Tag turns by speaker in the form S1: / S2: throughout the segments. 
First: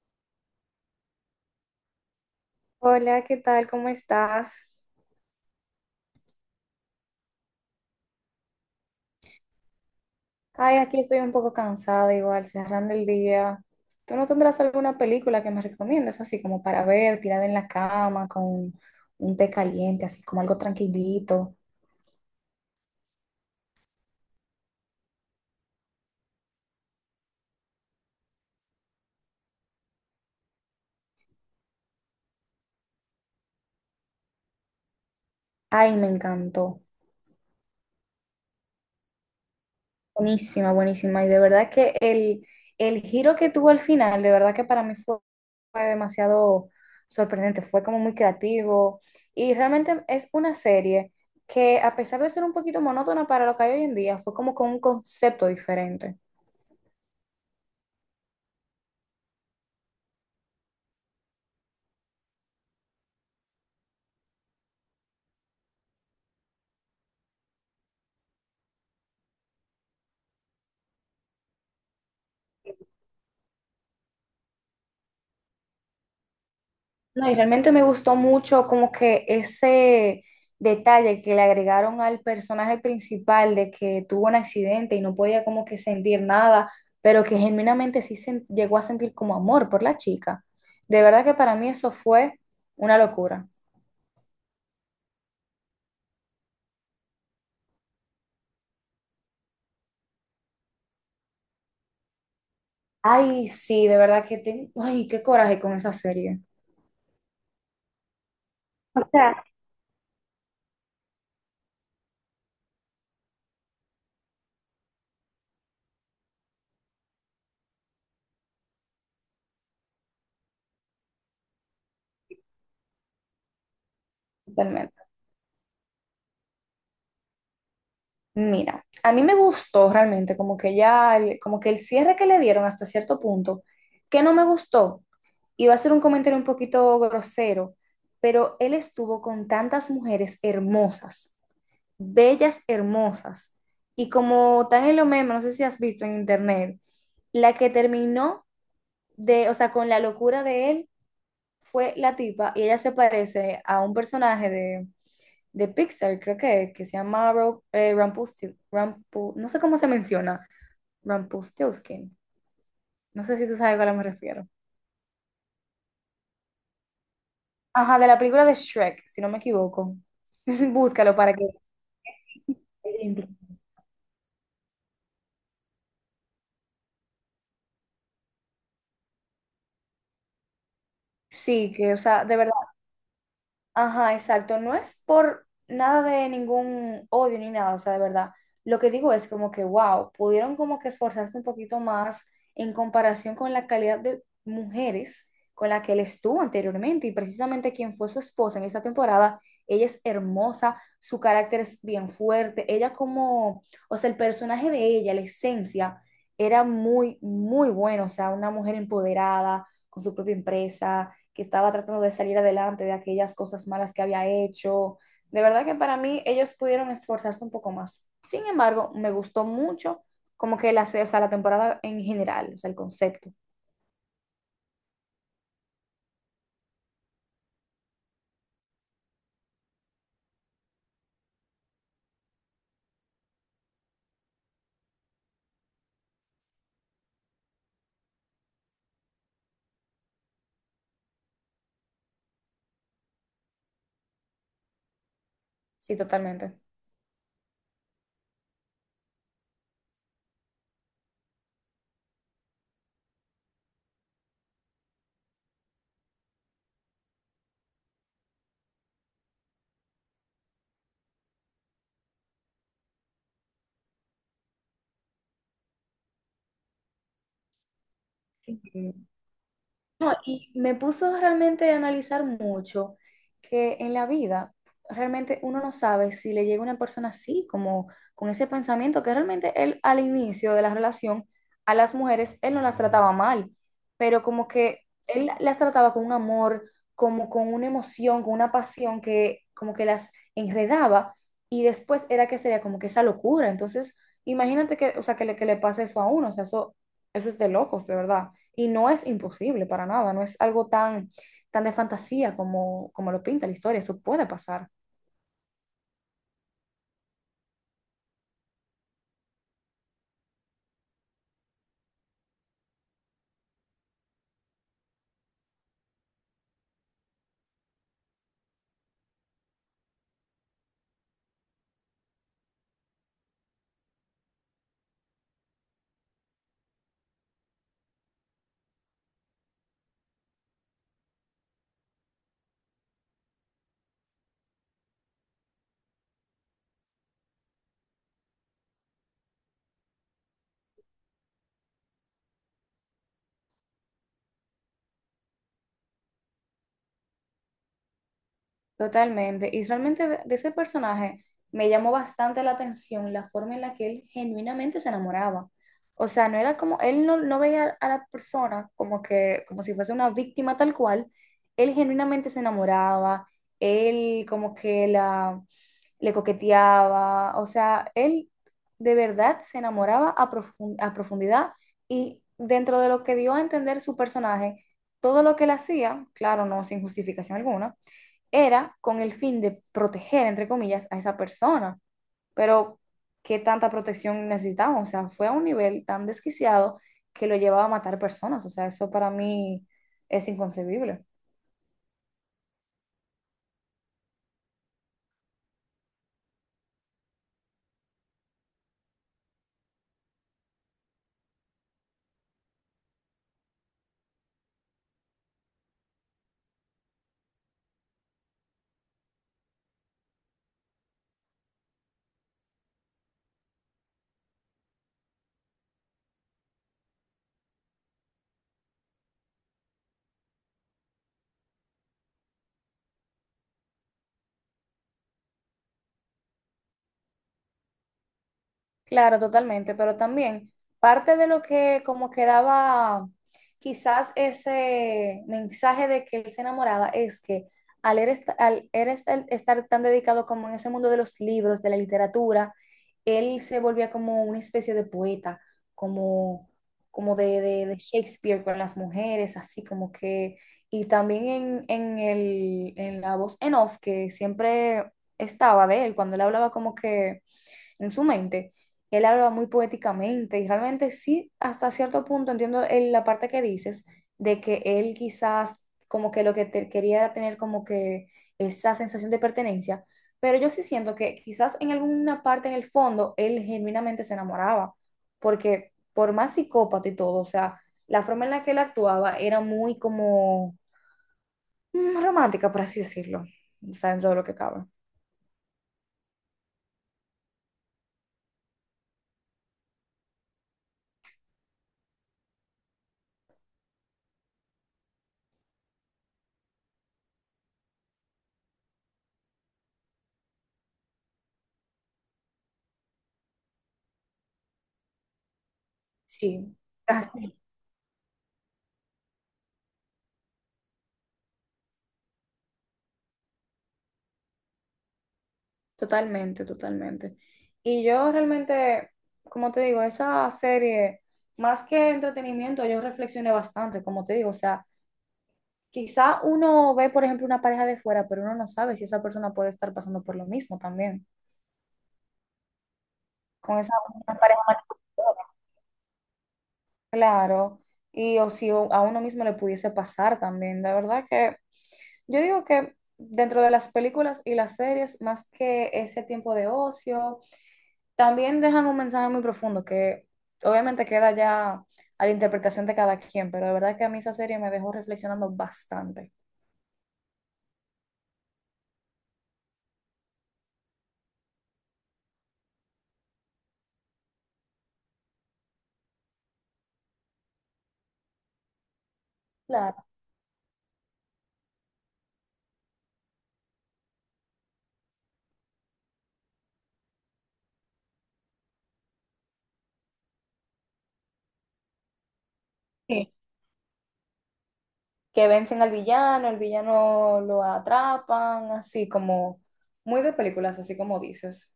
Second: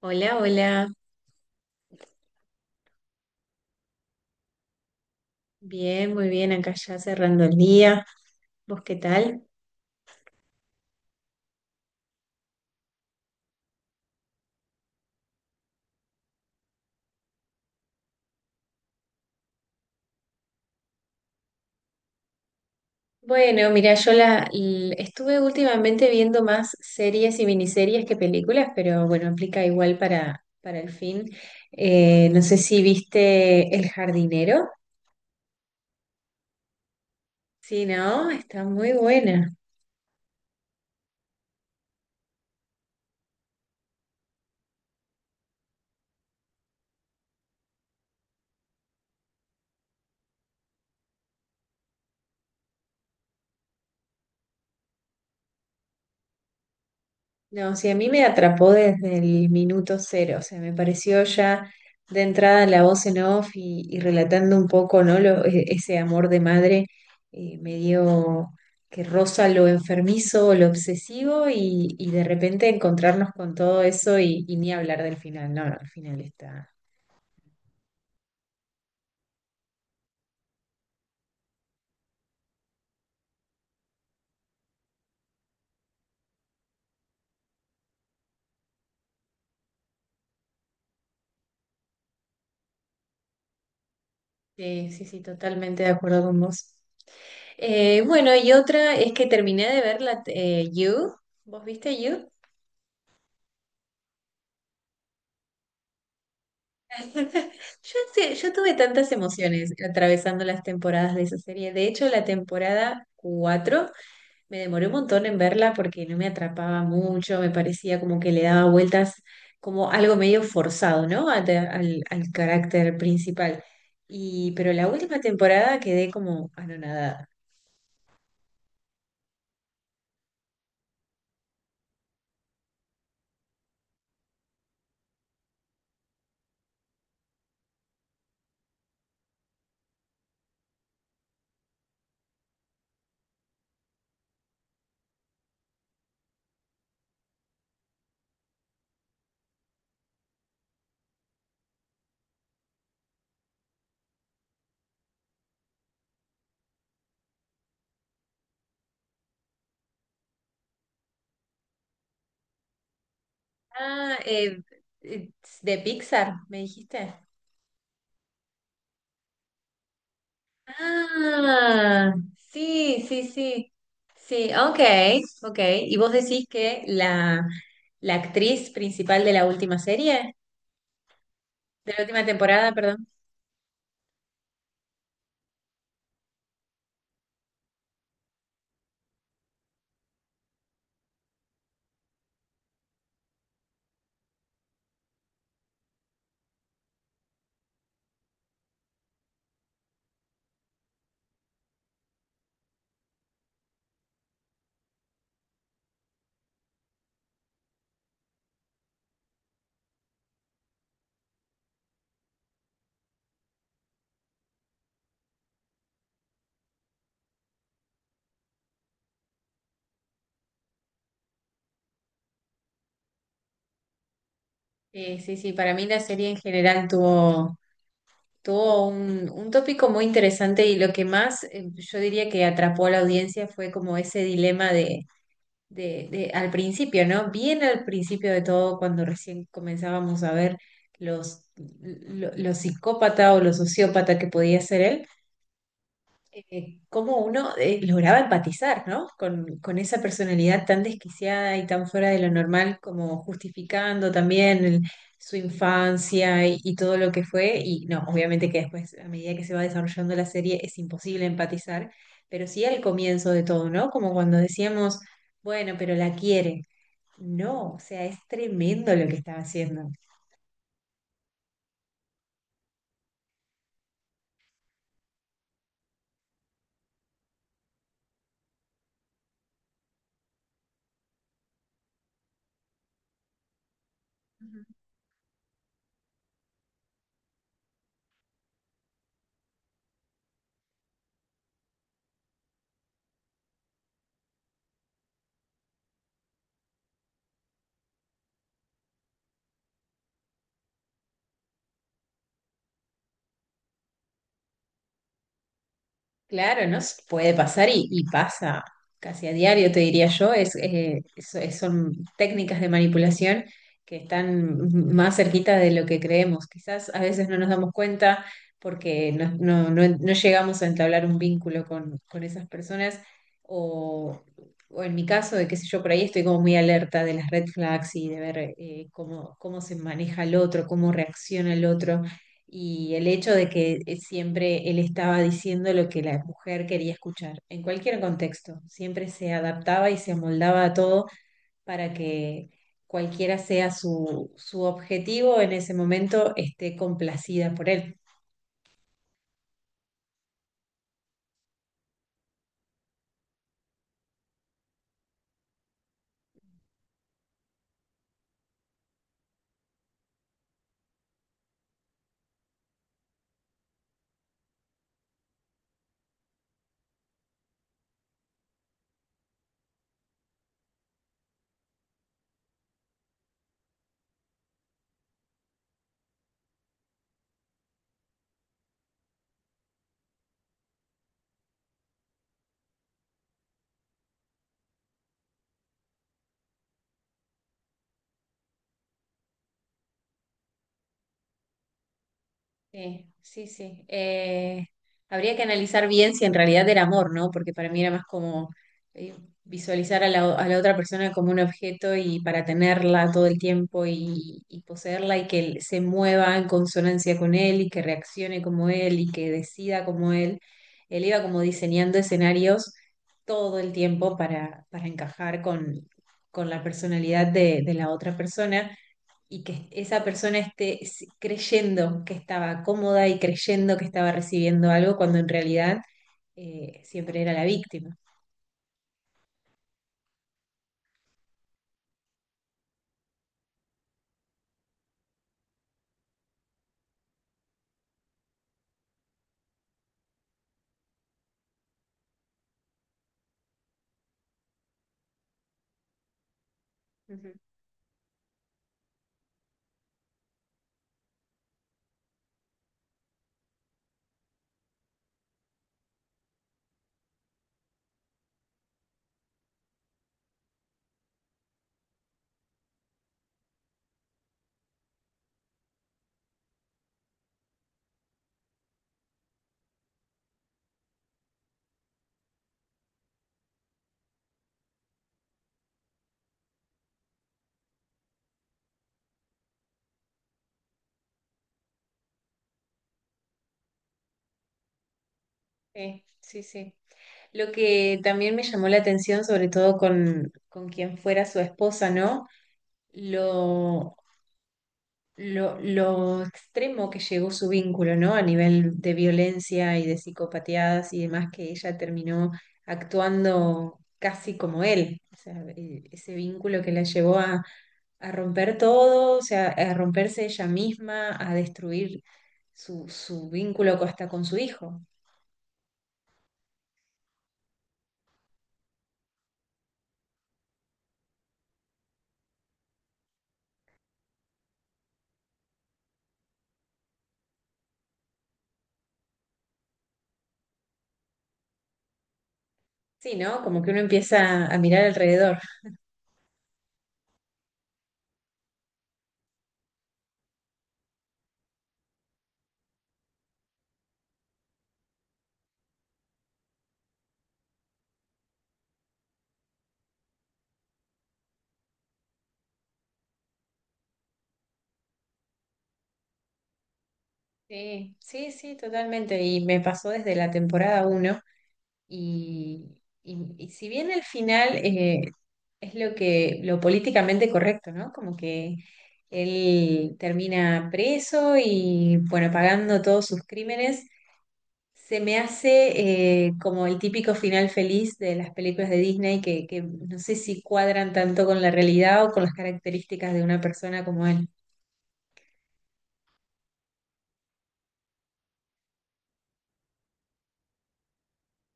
S1: Hola, hola.
S2: Hola, ¿qué tal? ¿Cómo estás?
S1: Bien, muy bien. Acá ya cerrando el día. ¿Vos qué tal?
S2: Ay, aquí estoy un poco cansada igual, cerrando el día. ¿Tú no tendrás alguna película que me recomiendes, así como para ver, tirada en la cama, con un té caliente, así como algo tranquilito?
S1: Bueno, mira, yo estuve últimamente viendo más series y miniseries que películas, pero bueno, aplica igual para el fin. No sé si viste El jardinero.
S2: Ay, me encantó.
S1: Sí, ¿no? Está muy buena.
S2: Buenísima, buenísima. Y de verdad que el giro que tuvo al final, de verdad que para mí fue, fue demasiado sorprendente, fue como muy creativo. Y realmente es una serie que a pesar de ser un poquito monótona para lo que hay hoy en día, fue como con un concepto diferente.
S1: No, sí, a mí me atrapó desde el minuto cero, o sea, me pareció ya de entrada la voz en off y relatando un poco, ¿no? Ese amor de madre, medio que roza lo enfermizo, lo obsesivo y de repente encontrarnos con todo eso, y ni hablar del final. No, no, el final está.
S2: No, y realmente me gustó mucho como que ese detalle que le agregaron al personaje principal de que tuvo un accidente y no podía como que sentir nada, pero que genuinamente llegó a sentir como amor por la chica. De verdad que para mí eso fue una locura.
S1: Sí, sí, sí, totalmente de acuerdo con vos. Bueno, y otra es que terminé de ver la You. ¿Vos viste You?
S2: Ay, sí, de verdad que tengo, ay, qué coraje con esa serie.
S1: Yo tuve
S2: O
S1: tantas
S2: sea,
S1: emociones atravesando las temporadas de esa serie. De hecho, la temporada 4 me demoré un montón en verla porque no me atrapaba mucho, me parecía como que le daba vueltas como algo medio forzado, ¿no? Al carácter principal. Pero la
S2: totalmente.
S1: última temporada quedé como anonadada.
S2: Mira, a mí me gustó realmente, como que ya, como que el cierre que le dieron hasta cierto punto, que no me gustó, iba a ser un comentario un poquito grosero, pero él estuvo con tantas mujeres hermosas, bellas, hermosas, y como tan en lo meme, no sé si has visto en internet, la que terminó de, o sea, con la locura de él fue la tipa, y ella se parece a un personaje de Pixar, creo que se llama no sé cómo se menciona, Rumpelstiltskin. No sé si tú sabes a cuál me
S1: Ah,
S2: refiero.
S1: eh, de Pixar, me dijiste.
S2: Ajá, de la película de Shrek, si no me equivoco. Búscalo para que...
S1: Ah, sí, sí, sí. Sí, ok, ok. ¿Y vos decís que la actriz principal de la última serie,
S2: Sí,
S1: de
S2: que, o
S1: la última
S2: sea, de verdad.
S1: temporada, perdón?
S2: Ajá, exacto. No es por nada de ningún odio ni nada, o sea, de verdad. Lo que digo es como que, wow, pudieron como que esforzarse un poquito más en comparación con la calidad de mujeres con la que él estuvo anteriormente. Y precisamente quien fue su esposa en esta temporada, ella es hermosa, su carácter es bien fuerte. Ella como, o sea, el personaje de ella, la esencia, era muy, muy bueno. O sea, una mujer empoderada, con su propia empresa que estaba tratando de salir adelante de aquellas cosas malas que había hecho. De verdad que para mí ellos pudieron esforzarse un poco más. Sin embargo, me gustó mucho como que la, o sea, la temporada en general, o sea, el concepto.
S1: Sí, sí, sí. Para mí la serie en general tuvo un tópico muy interesante y lo que más, yo diría que atrapó a la audiencia fue como ese dilema al principio, ¿no? Bien al principio de todo, cuando recién comenzábamos a ver los psicópata o los sociópata que podía ser él,
S2: Sí, totalmente.
S1: cómo uno, lograba empatizar, ¿no? Con esa personalidad tan desquiciada y tan fuera de lo normal, como justificando también su infancia y todo lo que fue. Y no, obviamente que después, a medida que se va desarrollando la serie, es imposible empatizar, pero sí al comienzo de todo, ¿no? Como cuando decíamos. Bueno, pero la quiere. No, o sea, es
S2: Sí.
S1: tremendo lo que están haciendo.
S2: No, y me puso realmente a analizar mucho que en la vida realmente uno no sabe si le llega una persona así, como con ese pensamiento, que realmente él al inicio de la relación a las mujeres, él no las trataba mal, pero como que él las trataba con un amor, como con una emoción, con una pasión que como que las enredaba y después era que sería como que esa locura. Entonces, imagínate que, o sea, que le pase eso a uno, o sea, eso es de locos, de verdad. Y no es imposible para nada, no es algo tan, tan de fantasía como, como lo pinta la historia, eso puede pasar.
S1: Claro, no S- puede pasar y pasa casi a diario, te diría yo. Son técnicas de manipulación que están más cerquita de lo que creemos. Quizás a veces no nos damos cuenta porque no llegamos a entablar un vínculo con esas personas. O, o en mi caso, de qué sé yo, por ahí estoy como muy alerta de las red flags y de ver, cómo se maneja el otro, cómo reacciona el otro y el hecho de que, siempre él estaba diciendo lo que la mujer quería escuchar, en cualquier contexto, siempre se adaptaba y se amoldaba a todo para que cualquiera sea su objetivo en ese momento esté complacida por él.
S2: Totalmente. Y realmente de ese personaje me llamó bastante la atención la forma en la que él genuinamente se enamoraba. O sea, no era como, él no, no veía a la persona como que, como si fuese una víctima tal cual. Él genuinamente se enamoraba, él como que la, le coqueteaba. O sea, él de verdad se enamoraba a profundidad y dentro de lo que dio a entender su personaje, todo lo que él hacía, claro, no sin justificación alguna era con el fin de proteger, entre comillas, a esa persona. Pero, ¿qué tanta protección necesitamos? O sea, fue a un nivel tan desquiciado que lo llevaba a matar personas. O sea, eso para mí es inconcebible.
S1: Sí, sí, sí. Habría que analizar bien si en realidad era amor, ¿no? Porque para mí era más como, eh, visualizar a la otra persona como un objeto y para tenerla todo el tiempo, y poseerla y que él se mueva en consonancia con él y que reaccione como él y que decida como él. Él iba como diseñando escenarios todo el tiempo para encajar con la personalidad de la otra persona y que esa persona esté creyendo que estaba cómoda y creyendo que estaba recibiendo algo cuando en realidad, siempre era la víctima.
S2: Claro, totalmente, pero también parte de lo que como quedaba quizás ese mensaje de que él se enamoraba es que al, él est- al él estar tan dedicado como en ese mundo de los libros, de la literatura, él se volvía como una especie de poeta, como,
S1: Ujú.
S2: de Shakespeare con las mujeres, así como que, y también en la voz en off que siempre estaba de él, cuando él hablaba como que en su mente. Él habla muy poéticamente y realmente sí, hasta cierto punto entiendo la parte que dices de que él quizás como que quería era tener como que esa sensación de pertenencia, pero yo sí siento que quizás en alguna parte en el fondo él genuinamente se enamoraba, porque por más psicópata y todo, o sea, la forma en la que él actuaba era muy como romántica, por así decirlo, o sea, dentro de lo que cabe.
S1: Sí, sí, sí. Lo que también me llamó la atención, sobre todo con quien fuera su esposa, ¿no? Lo, lo extremo que llegó su vínculo, ¿no? A nivel de violencia y de psicopatías y demás, que ella terminó actuando casi como él. O sea, ese
S2: Sí,
S1: vínculo que la llevó
S2: así.
S1: a romper todo, o sea, a romperse ella misma, a destruir su vínculo hasta con su hijo.
S2: Totalmente, totalmente. Y yo realmente, como te digo, esa serie, más que entretenimiento, yo reflexioné bastante, como te digo, o sea, quizá uno ve, por ejemplo, una pareja de fuera, pero uno no sabe si esa persona puede estar pasando por lo mismo también,
S1: Sí, ¿no?
S2: con
S1: Como que
S2: esa
S1: uno
S2: una pareja
S1: empieza a mirar
S2: manipuladora.
S1: alrededor.
S2: Claro, y o si o- a uno mismo le pudiese pasar también, de verdad que yo digo que dentro de las películas y las series, más que ese tiempo de ocio, también dejan un mensaje muy profundo que obviamente queda ya a la interpretación de cada quien, pero de verdad que a mí esa serie me dejó reflexionando bastante.
S1: Sí, sí, sí, totalmente. Y me pasó desde la temporada uno, y si bien el final, es lo políticamente correcto, ¿no? Como que
S2: Claro.
S1: él termina preso y, bueno, pagando todos sus crímenes. Se me hace, como el típico final feliz de las películas de Disney que no sé si cuadran tanto con la realidad o con las características
S2: Sí.
S1: de una persona como él.
S2: Que vencen al villano, el villano lo atrapan, así como muy de películas, así como dices.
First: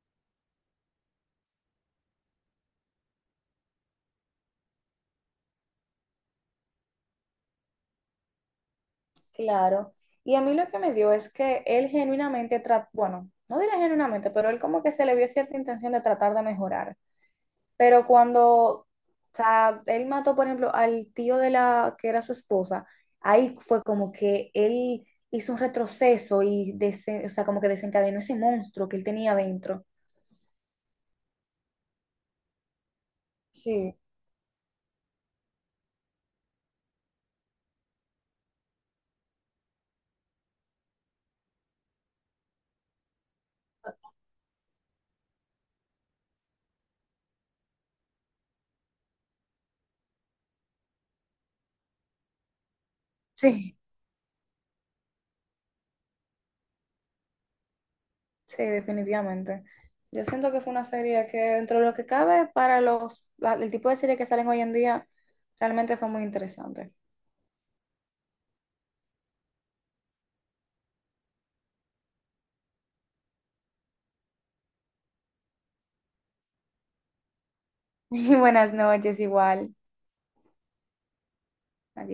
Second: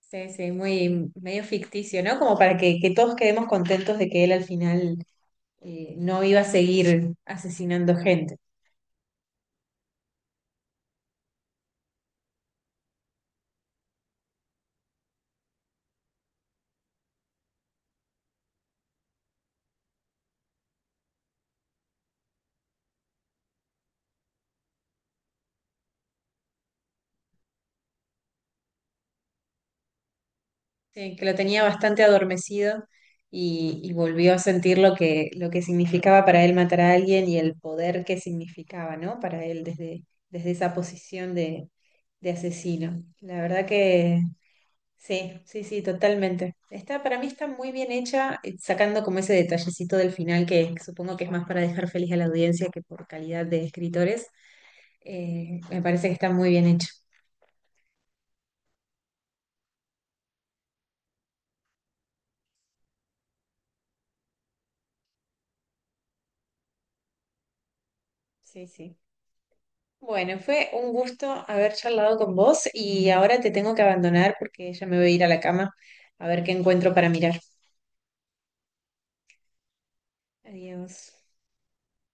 S1: Sí, sí, muy medio ficticio, ¿no? Como para que todos quedemos contentos de que él al final, no iba a seguir asesinando gente.
S2: Claro. Y a mí lo que me dio es que él genuinamente trató, bueno, no diré genuinamente, pero él como que se le vio cierta intención de tratar de mejorar. Pero cuando, o sea, él mató, por ejemplo, al tío de la que era su esposa, ahí fue como que él hizo un retroceso o sea, como que desencadenó ese monstruo que él tenía dentro.
S1: Sí, que lo tenía bastante adormecido y
S2: Sí.
S1: volvió a sentir lo que significaba para él matar a alguien y el poder que significaba, ¿no? Para él desde esa posición de asesino. La verdad que sí, sí, sí, totalmente. Para mí está muy bien hecha, sacando como ese detallecito del final que supongo que es más para dejar feliz a la audiencia que por calidad de
S2: Sí,
S1: escritores. Me parece que está muy bien hecho.
S2: sí, definitivamente. Yo siento que fue una serie que dentro de lo que cabe para el tipo de serie que salen hoy en día, realmente fue muy interesante.
S1: Sí, sí. Bueno, fue un gusto haber charlado con vos y ahora te tengo que abandonar porque ya me voy a ir a la cama a ver qué encuentro para mirar.
S2: Y buenas noches igual.
S1: Adiós.
S2: Adiós.